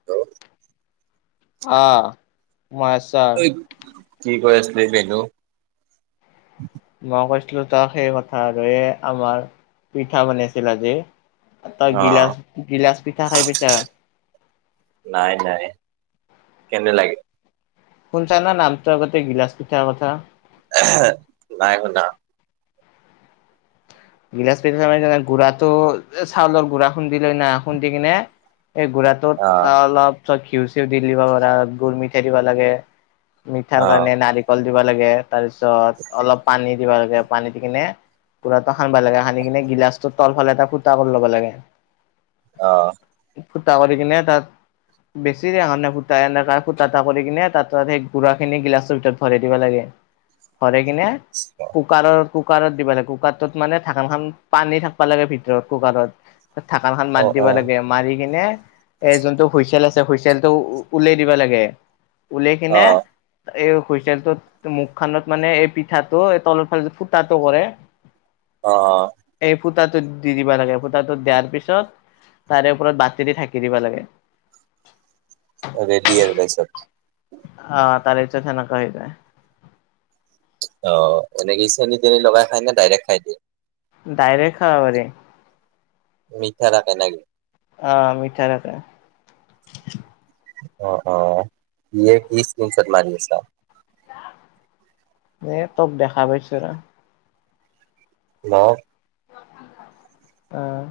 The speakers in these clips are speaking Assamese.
[inaudible] অ, মছ কি কৈ আছিলি বেনু? মই কৈছিলোঁ তাক সেই কথা আৰু এ আমাৰ পিঠা বনাইছিল আজি। তই অ গিলাচ-গিলাচ পিঠা খাই পাইছা? নাই-নাই, কেনে লাগে? শুনছা নে নামটো আগতে গিলাচ পিঠাৰ কথা? নাই শুনা। গিলাচ পিঠা গুড়াটো এ চাউলৰ গুড়া খুন্দি লৈ না, খুন্দি কিনে এই গুৰা ত অ অলপ চব ঘিউ চিউ দি দিব পাৰা গুৰ মিঠাই দিব লাগে। মিঠাৰ অ কাৰণে নাৰিকল দিবা লাগে তাৰ পিছত অলপ পানী দিবা লাগে, পানী দি কিনে হানবা লাগে সানি কিনে গিলাচটো তলফালে এটা ফুটা কৰি ল'ব লাগে। অ'। ফুটা কৰি কিনে তাত বেছিৰণে ফুটা এনেক ফুটা এটা কৰি কিনে তাত সেই গুড়া খিনি গিলাচৰ ভিতৰত ভৰাই দিব লাগে। ভৰাই কিনে [unintelligible] কুকাৰত-কুকাৰত দিবা লাগে কুকাৰটোত মানে ঢাকনখন পানী থাকিব লাগে ভিতৰত কুকাৰত। ঢাকানখন অ অ মাত দিব লাগে, মাৰি কিনে এই যোনটো হুইচেল আছে হুইচেলটো উলিয়াই দিব লাগে, উলাই অ কিনে এই হুইচেলটোত মুখ খানত মানে এই পিঠাটো এই তলৰ ফালে ফুটাটো কৰে অ', অ'। এই ফুটাটোত দি দিবা লাগে ফুটাটোত দিয়াৰ পিছত তাৰে ওপৰত বতি দি ঢাকি দিবা লাগে। ৰেডী আৰু তাৰপিছত? অ তাৰেপিছত সেনেকা হৈ যায়। অ এনেকি চেনি তেনি লগাই খাই নে ডাইৰেক্ট খাই দিয়ে। ডাইৰে খাব পাৰি। মিঠা থাকে নকি? অ', মিঠা থাকে। অ', অ', কিহে কি স্ক্ৰীণশ্বট মাৰি আছা? এ তোক দেখা পাইছো ৰ নক। আহ।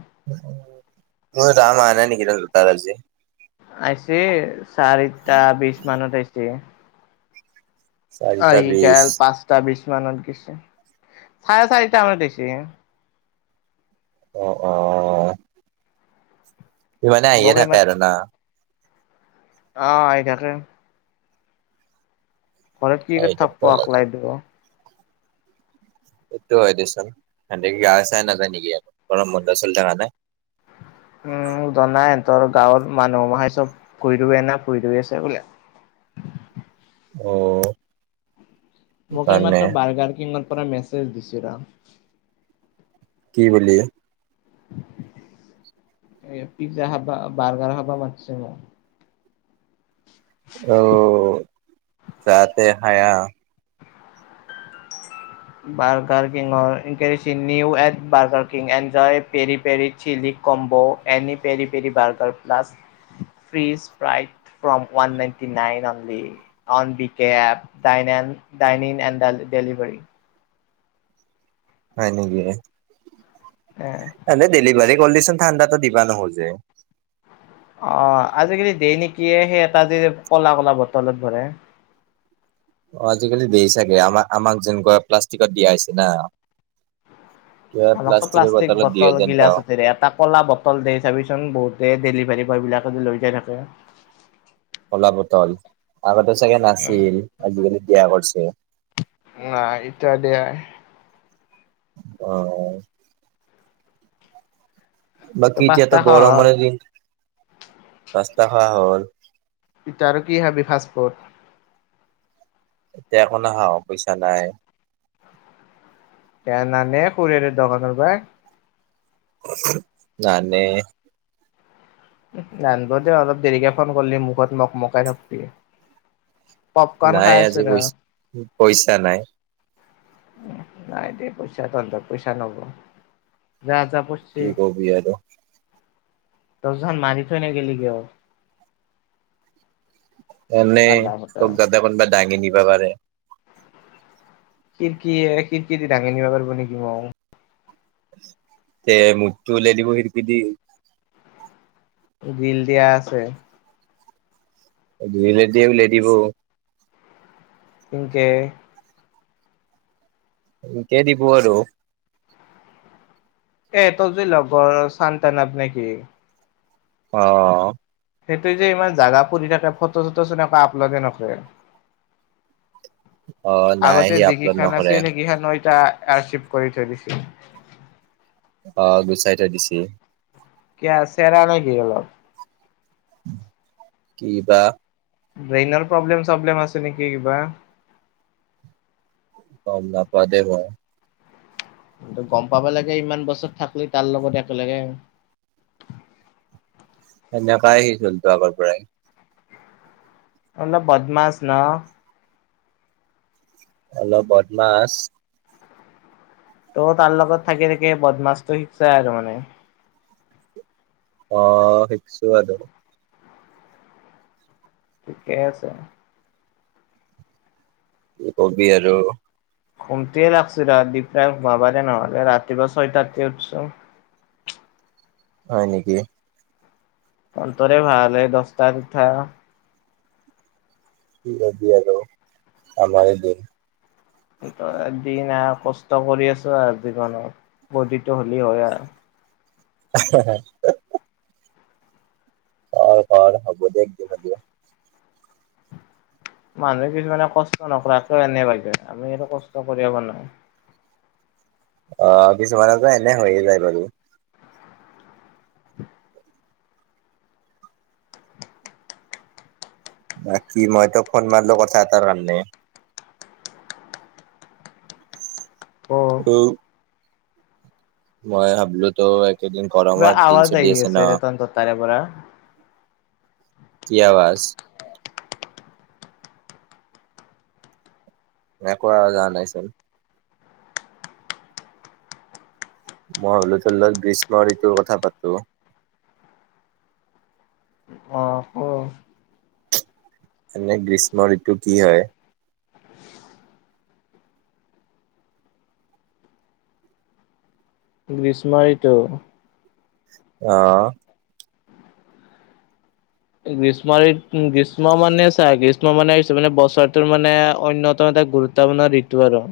মোৰ ৰাম অহা নাই নেকি লোটাল আজি আহিছে চাৰিটা বিশ মানত আহিছে। চাৰিটা আহি বিশ দাল পাঁচটা বিছ মানত গেছে। চাৰে চাৰিটা মানত আহিছে এ অ অ। ভিমানে আহিয়ে মোক থাকে ইমান আৰু না। অ আহি থাকে। ঘৰত কি চাই কৰি থাকিব থাপপক লাগে ওলাই দিব। সেটো হয় দেচোন সেতে কি গাই চাই নাযায় নেকি গৰম বন্ধ চলি থকা নাই। উম জানাই তৰ গাঁৱৰ মানুহ মহাই চব কুৰি ৰুৱে না ফুৰি ধুই আছে বোলে। অ। মোক সেইকাৰণে এইমাত্ৰ বাৰ্গাকিঙৰ পৰা মেছেজ দিছে ৰ। কি বুলি? এ পিজ্জা খাবা বাৰ্গাৰ হাবা মাতছে মোক। অ। যাতে হায়া। বাৰ্গাৰ কিং অৰ কেৰিচিন্নিউ at burger king enjoy peri peri chilli. Combo any peri peri burger plus. Free স্প্ৰাই from one ninety nine only. On বি কেপ ডাইনেম ডাইনিন এণ্ড দা ডেলিভাৰী। হয় নেকি? এ। এ ডেলিভাৰী কলদিচান ঠাণ্ডাটো দিবা নহ'ল। অ আজিকালি দেৰি নেকি সেই এটা যে ক'লা কলা বটলত ভৰে। অ আজিকালি দিয়ে চাগে আমাক আমাক যেনেকৈ প্লাষ্টিকত দিয়া হৈছে না। কিবা আমাকতো প্লাষ্টিকৰ প্লাষ্টিক বটলত দিয়ে বটল যেন গিলাচ পাওঁ এতেৰে এটাক ক'লা বটল দে চাবিচোন বহুতে ডেলিভাৰী বয় বিলাকে লৈ যাই থাকে। কলা বটল আগতে চাগে নাছিল আজিকালি দিয়া কৰিছে। নাই ইত্যাদি আই [unintelligible] ত' বাকী যে পাঁচটা এটা সহজ গৰমৰ দিন ৰাস্তা খৱা হ'ল। ইতাৰ আৰু কি হাবি ফাষ্টফুড। এতিয়া একো নাখাওঁ পইচা নাই। কেনানে খুৰেৰে দোকানৰ পায়। নানে। নানাব দ অলপ দেৰিকে ফোন কৰিলি মুখত মখ মকাই থাকবি। পপকন নাই খাই আছো আজি ৰ। পইচা পইচা নাই। উ নাই দে পইচা তন্তত পইচা নব যা যা পইচ- কি কবি আৰু। তজন খন মাৰি থৈ ন গেলি কিয়? এনে কালা ফটা তোক গাদা কোনবা দাঙি নিবা পাৰে। খিৰিকীয়ে, খিৰিকীদি দাঙি নিবা পাৰব নেকি মোক। তে মঠটো ওলাই দিব খিৰকী দি। গিল দিয়া আছে। দুইলাঠ দিয়ে উলিয়াই দিব। ইংকে। কেই দিব আৰু। এ! তৰজে লগৰ চান্তানাপ নেকি? অ'হ। সেইটোৱেই যি ইমান জাগা ফুৰি থাকে ফটো- চটো চোন একো আপলোডে নকৰে। অ নাই আগতে সি আপলোড যিকিখান আছিল নকৰে সেইকেইখন এতিয়া অৰচিফ কৰি থৈ দিছে। অ', গুচাই থৈ দিছি। কীয়া চেৰা নেকি অলপ? কি বা? ব্ৰেইনৰ প্ৰব্লেম- চব্লেম আছে নেকি কিবা। গম নাপাও দেই মই। কিন্তু গম পাব লাগে, ইমান বছৰ থাকলি তাৰ লগত একেলগে। সেনেকাই সি সেই চলিতো আগৰ পৰাই। অলপ বদমাছ ন। অলপ বদমাছ। তয়ো তাৰ লগত থাকি, থাকি বদমাছটো শিকছা আৰু মানে। অ', শিকছো আৰু। থিকে আছে। কি কবি আৰু। ঘুমটিয়ে লাগছি ৰ, ডিপৰা ঘুমাবাৰেয়ে নহলে, ৰাতিপুৱা ছয়টাতে উঠছো। হয় নেকি? তন্তৰে ভাল এই দচতাত উঠা। কি কবি আৰু আমাৰে দিন। এদিন আৰু কষ্ট কৰি আছো আৰু জীৱনত বডিতটো হ'লে হয় আৰু। হা, হা। ক'ৰ, ক'ৰ, হ'ব দে একদিন হলি অ'। মানুহে কিছুমানে কষ্ট নকৰাকে এনে পাই যায়, আমি আৰু কষ্ট কৰিব অ' পোৱা নাই। অ', কিছুমানে তো এনে হৈয়ে যায় বাৰু। বাকী মই তোক ফোন মাৰলো কথা এটাৰ কাৰণে। ক? [unintelligible] মই ভাবলো তো এইকেইদিন কিবা গৰমৰ দিন আৱাজ চলি আহি আছে ন। ৰে তহঁতৰ তাৰে পৰা। কি আৱাজ? নাই কোৱা জানাই চোন। মই হলো তোৰ লগত গ্ৰীষ্ম ঋতুৰ কথা পাতো। অ', ক? এনে গ্ৰীষ্ম ঋতু কি হয়? গ্ৰীষ্ম ঋতু। অ'। গ্ৰীষ্ম ঋতু, গ্ৰীষ্ম মানে চা গ্ৰীষ্ম মানে হৈছে মানে বছৰটোৰ মানে অন্যতম এটা গুৰুত্ব উদ্দাপনা ঋতু আৰু।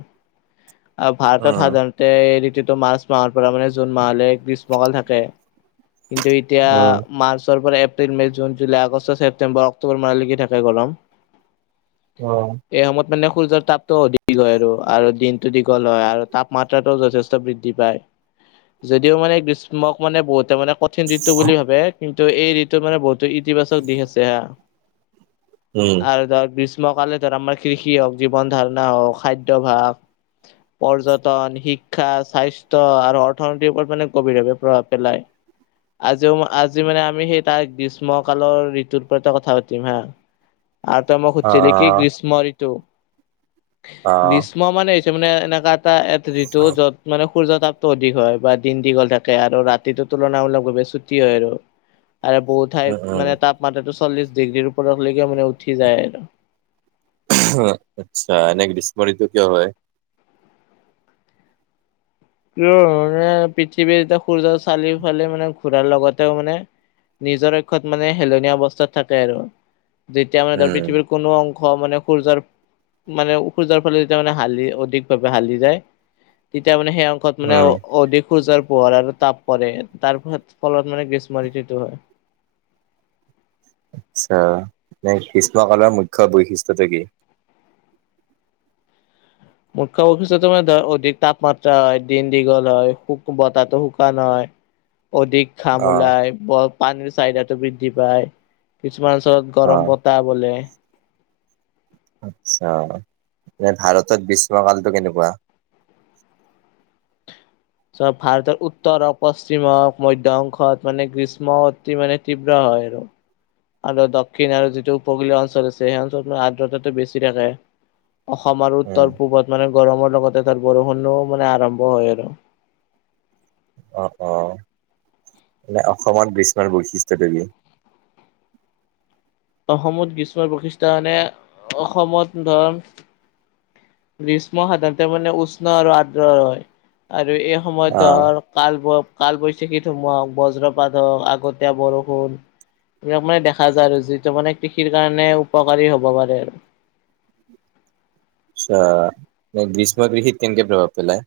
ভাৰতত উম সাধাৰণতে এই ঋতুটো মাৰ্চ মাহৰ পৰা মানে জুন মাহলৈ গ্ৰীষ্মকাল থাকে। কিন্তু এতিয়া উম মাৰ্চৰ পৰে। April May July August September October মাহলৈকে থাকে গৰম। অ', এই সময়ত মানে সূৰ্যৰ তাপটো অধিক হয় আৰু আৰু দিন। দীঘল হয় আৰু তাপমাত্ৰা টো যথেষ্ট বৃদ্ধি পায়। যদিও মানে গ্ৰীষ্মক মানে বহুতে মানে কঠিন ঋতু বুলি ভাবে কিন্তু এই ঋতু মানে বহুতো ইতিবাচক দিশ আছে হা। উম আৰু ধৰ গ্ৰীষ্মকালে ধৰ আমাৰ কৃষি হওঁক, জীৱন ধাৰণা হওঁক, খাদ্যভাস। পৰ্যটন, শিক্ষা, স্বাস্থ্য আৰু অৰ্থনীতিৰ ওপৰত মানে গভীৰভাৱে প্ৰভাৱ পেলায়। আজিও আজি মানে আমি সেই তাৰ গ্ৰীষ্ম কালৰ ঋতুৰওপৰতে কথা পাতিম হা। [inaudible] আৰু ত‌ই মোক সুধিছ কি অ গ্ৰীষ্ম ঋতু। অ গ্ৰীষ্ম মানে হৈছে মানে এনেকা এটা এটা ঋতু য'ত মানে সূৰ্য তাপটো অধিক হয় বা দিন দীঘল থাকে আৰু ৰাতিটো তুলনামূলকভাৱে ছুটি হয় আৰু। আৰু বহু উম ঠাইত উম মানে তাপমাত্ৰাতটো চল্লিশ ডিগ্ৰীৰ ওপৰলৈকে মানে উঠি যায় আৰু। আচ্ছা এনেক গ্ৰীষ্ম ঋতু কিয় হয়। কিয় মানে পৃথিৱীৰ এতিয়া সূৰ্যৰ চালি ফালি মানে ঘূৰাৰ লগতেও মানে নিজৰ অক্ষত মানে হেলনীয়া অৱস্থাত থাকে আৰু যেতিয়া মানে উম পৃথিৱীৰ কোনো অংশ মানে সূৰ্যৰ মানে খু যোৱাৰ ফালে যেতিয়া মানে হালি অধিক ভাৱে হালি যায় তেতিয়া মানে সেইয়া মুখত মানে উম অধিক সুজৰ পোহৰ আৰু তাপ পৰে তাৰ ফলত মানে গ্ৰীষ্ম ঋতুটো হয়। আচ্ছা নে গ্ৰীষ্ম কালৰ মুখ্য বৈশিষ্ট্যটো কি? মুখ্য বৈশিষ্টতো মে ধৰ অধিক তাপমাত্ৰা হয় দিন দীঘল হয় বতাহো শুকান হয়। অধিক ঘাম অ ওলাই পানীৰ চাহিদাটো বৃদ্ধি পায় কিছুমান ওচৰত অ গৰম বত তা বোলে। আচ্ছা মানে ভাৰতত গ্ৰীষ্মকালতটো কেনেকুৱা? চ ভাৰতৰ উত্তৰ হওক পশ্চিম হওক মধ্য অংশত মানে গ্ৰীষ্ম অতি মানে তীব্ৰ হয় আৰু। আৰু দক্ষিণ আৰু যিটো উপকূলীয় অঞ্চল আছে সেই অঞ্চলত আৰ্দ্ৰতাটো বেছি থাকে। অসম আৰু উম উত্তৰ পূৱত মানে গৰমৰ লগতে তাত বৰষুণো মানে আৰম্ভ হয় আৰু। অ', অ', এনে অসমত গ্ৰীষ্মৰ বৈশিষ্টটো কি? অসমত গ্ৰীষ্ম প্ৰশিষ্ঠানে অসমত ধৰ গ্ৰীষ্ম সাধাৰণতে মানে উষ্ণ আৰু আদ্ৰ হয় আৰু এই সময়ত অ ধৰ কালব কালবৈশাখী সোমাওক বজ্ৰপাত হওক আগতীয়া বৰষুণ। এইবিলাক মানে দেখা যায় আৰু যিটো মানে কৃষিৰ কাৰণে উপকাৰী হ'ব পাৰে আৰু। আচ্ছা গ্ৰীষ্ম গৃহত কেনেকেই প্ৰভাৱ পেলায়।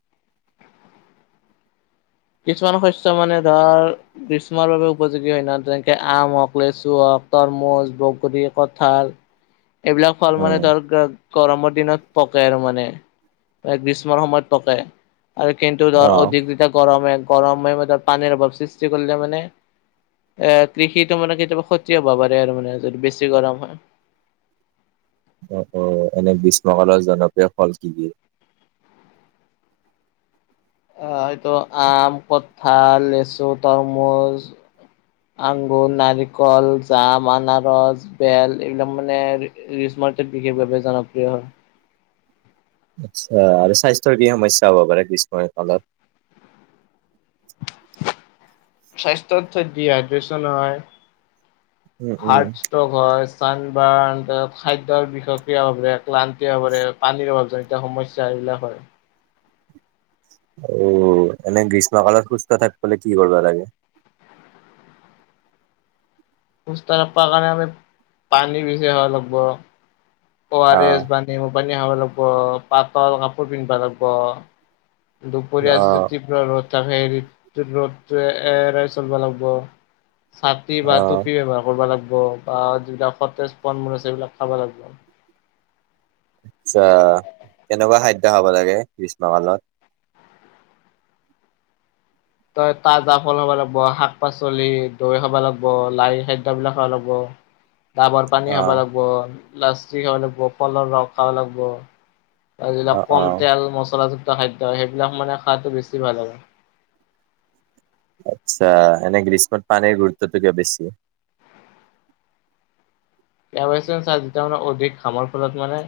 কিছুমান শস্য মানে ধৰ গ্ৰীষ্মৰ বাবে উপযোগী হয় ন তেনেকে আম হওক লেচু হওক তৰমুজ বগৰী কঠাল। [inaudible] এইবিলাক ফল মানে উম ধৰক গৰমৰ দিনত পকাই আৰু মানে এক গ্ৰীষ্ম সময়ত পকে। আৰু কিন্তু অ ধৰ অধিক যেতিয়া গৰমে - গৰমে ম ধৰ পানীৰ অভাৱ সৃষ্টি কৰিলে মানে এ কৃষিতো মানে কেতিয়াবা ক্ষতি হ'ব পাৰে আৰু মানে যদি বেছি গৰম হয়। অ', অ', এনে গ্ৰীষ্মকালৰ জনপ্ৰিয় ফল কি - কি? অ, এইটো আম, কঠাল, লেচু, তৰমুচ [inaudible] আগুৰ, নাৰিকল, জাম, আনাৰস, বেল এইবিলাক মানে গিস্মৰ্তেত বিশেষভাৱে জনপ্ৰিয় হয়। আচ্ছা আৰু স্বাস্থ্যৰ কি সমস্যা হ'ব পাৰে গ্ৰীষ্মই কালত। স্বাস্থ্য [unintelligible] দিয় দচ নহ। উম উম হাৰ্ডছ ট ঘয় চানবাৰ্ণ তাছ খাদ্যৰ বিষয়ক্ৰিয়ভাৱ ক্লান্তিআৱৰে। পানীৰ অভাৱ যে এতিয়া সমস্যা এইবিলাক হয়। অ এনেই গ্ৰীষ্ম কালত সুস্থ থাকবলে কি কৰিব লাগে। সুস্থ থাকবা কাৰণে আমি পানী বেছি খাব লাগব। অ আৰ এছ বানী মোৰ পানী খাব লাগব পাটল কাপোৰ পিন্ধবা লাগব। দুপৰীয়া অ যদি তীব্ৰ ৰ'দ থাক সেই ৰ'দ এ এৰাই চলব লাগব। চাতি বা অ টুপি ব্যৱহাৰ কৰব লাগব বা যিবিলাক সতেজ ফল মূল আছে সেইবিলাক খাব লাগব। আচ্ছা, কেনেকুৱা খাদ্য খাব লাগে গ্ৰীষ্মকালত? তই তাজা ফল হব লাগব শাক পাচলি দৈ খাব লাগব লাই খাদ্যবলাক খাব লাগব। [unintelligible] ডাবৰ পানী অ খাব লাগব লাচী খাব লাগব ফলৰ ৰস খাব লাগব। আৰু অ যবিলাক অ কম তেল মচলাযুক্ত খাদ্য সেইবিলাক মানে খাৱাটো বেছি ভাল হব। আচ্ছা এনে গ্ৰীষ্মত পানীৰ গুৰুত্বটো কিয় বেছি? বেয়া পছে চ যেতিয়া মানে অধিক ঘামৰ ফলত মানে-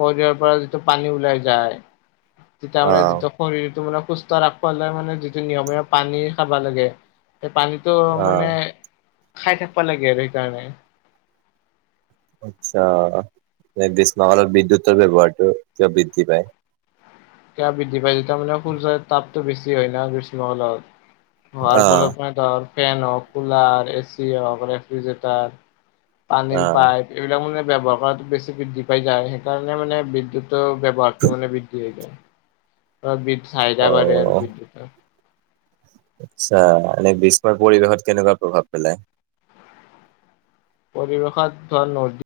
শৰিৰ পৰা যিটো পানী ওলাই যায় তেতিয়া অ মানে যিটো শৰীৰতটো মানে সুস্থ ৰাখবলে মানে যিটো নিয়মীয়া পানী খাব লাগে সেই পানীত- তো অ মানে খাই থাকবা লাগে আৰু সেইকাৰণে- আচ্ছা এ গ্ৰীষ্ম কালত বিদ্যুতৰ ব্যৱহাৰটো কিয় বৃদ্ধি পায়। কা বৃদ্ধি পাই যেতিয়া মানে সূৰ্য তাপতো বেছি হয় না গ্ৰীষ্ম কালত হোৱাৰ অ', ফলত মানে- ৰ ফেন হওক কুলাৰ এ চি হওক ৰেফ্ৰিজৰেটাৰ পানীৰ অ', পাইপ- এইবিলাক মানে ব্যৱহাৰ কৰাটো বেছি বৃদ্ধি পাই যায় সেইকাৰণে মানে বিদ্যুৎ- ট ব্যৱহাৰটো মানে বৃদ্ধি হৈ যায় ত বি চাহিদা বাঢ়ে আৰু অ', বিদ্যুৎৰ। আচ্ছা এনে গিষ্মৰ পৰিৱেশত কেনেকুৱা প্ৰভাৱ পেলাই। পৰিৱেশত ধন নদ-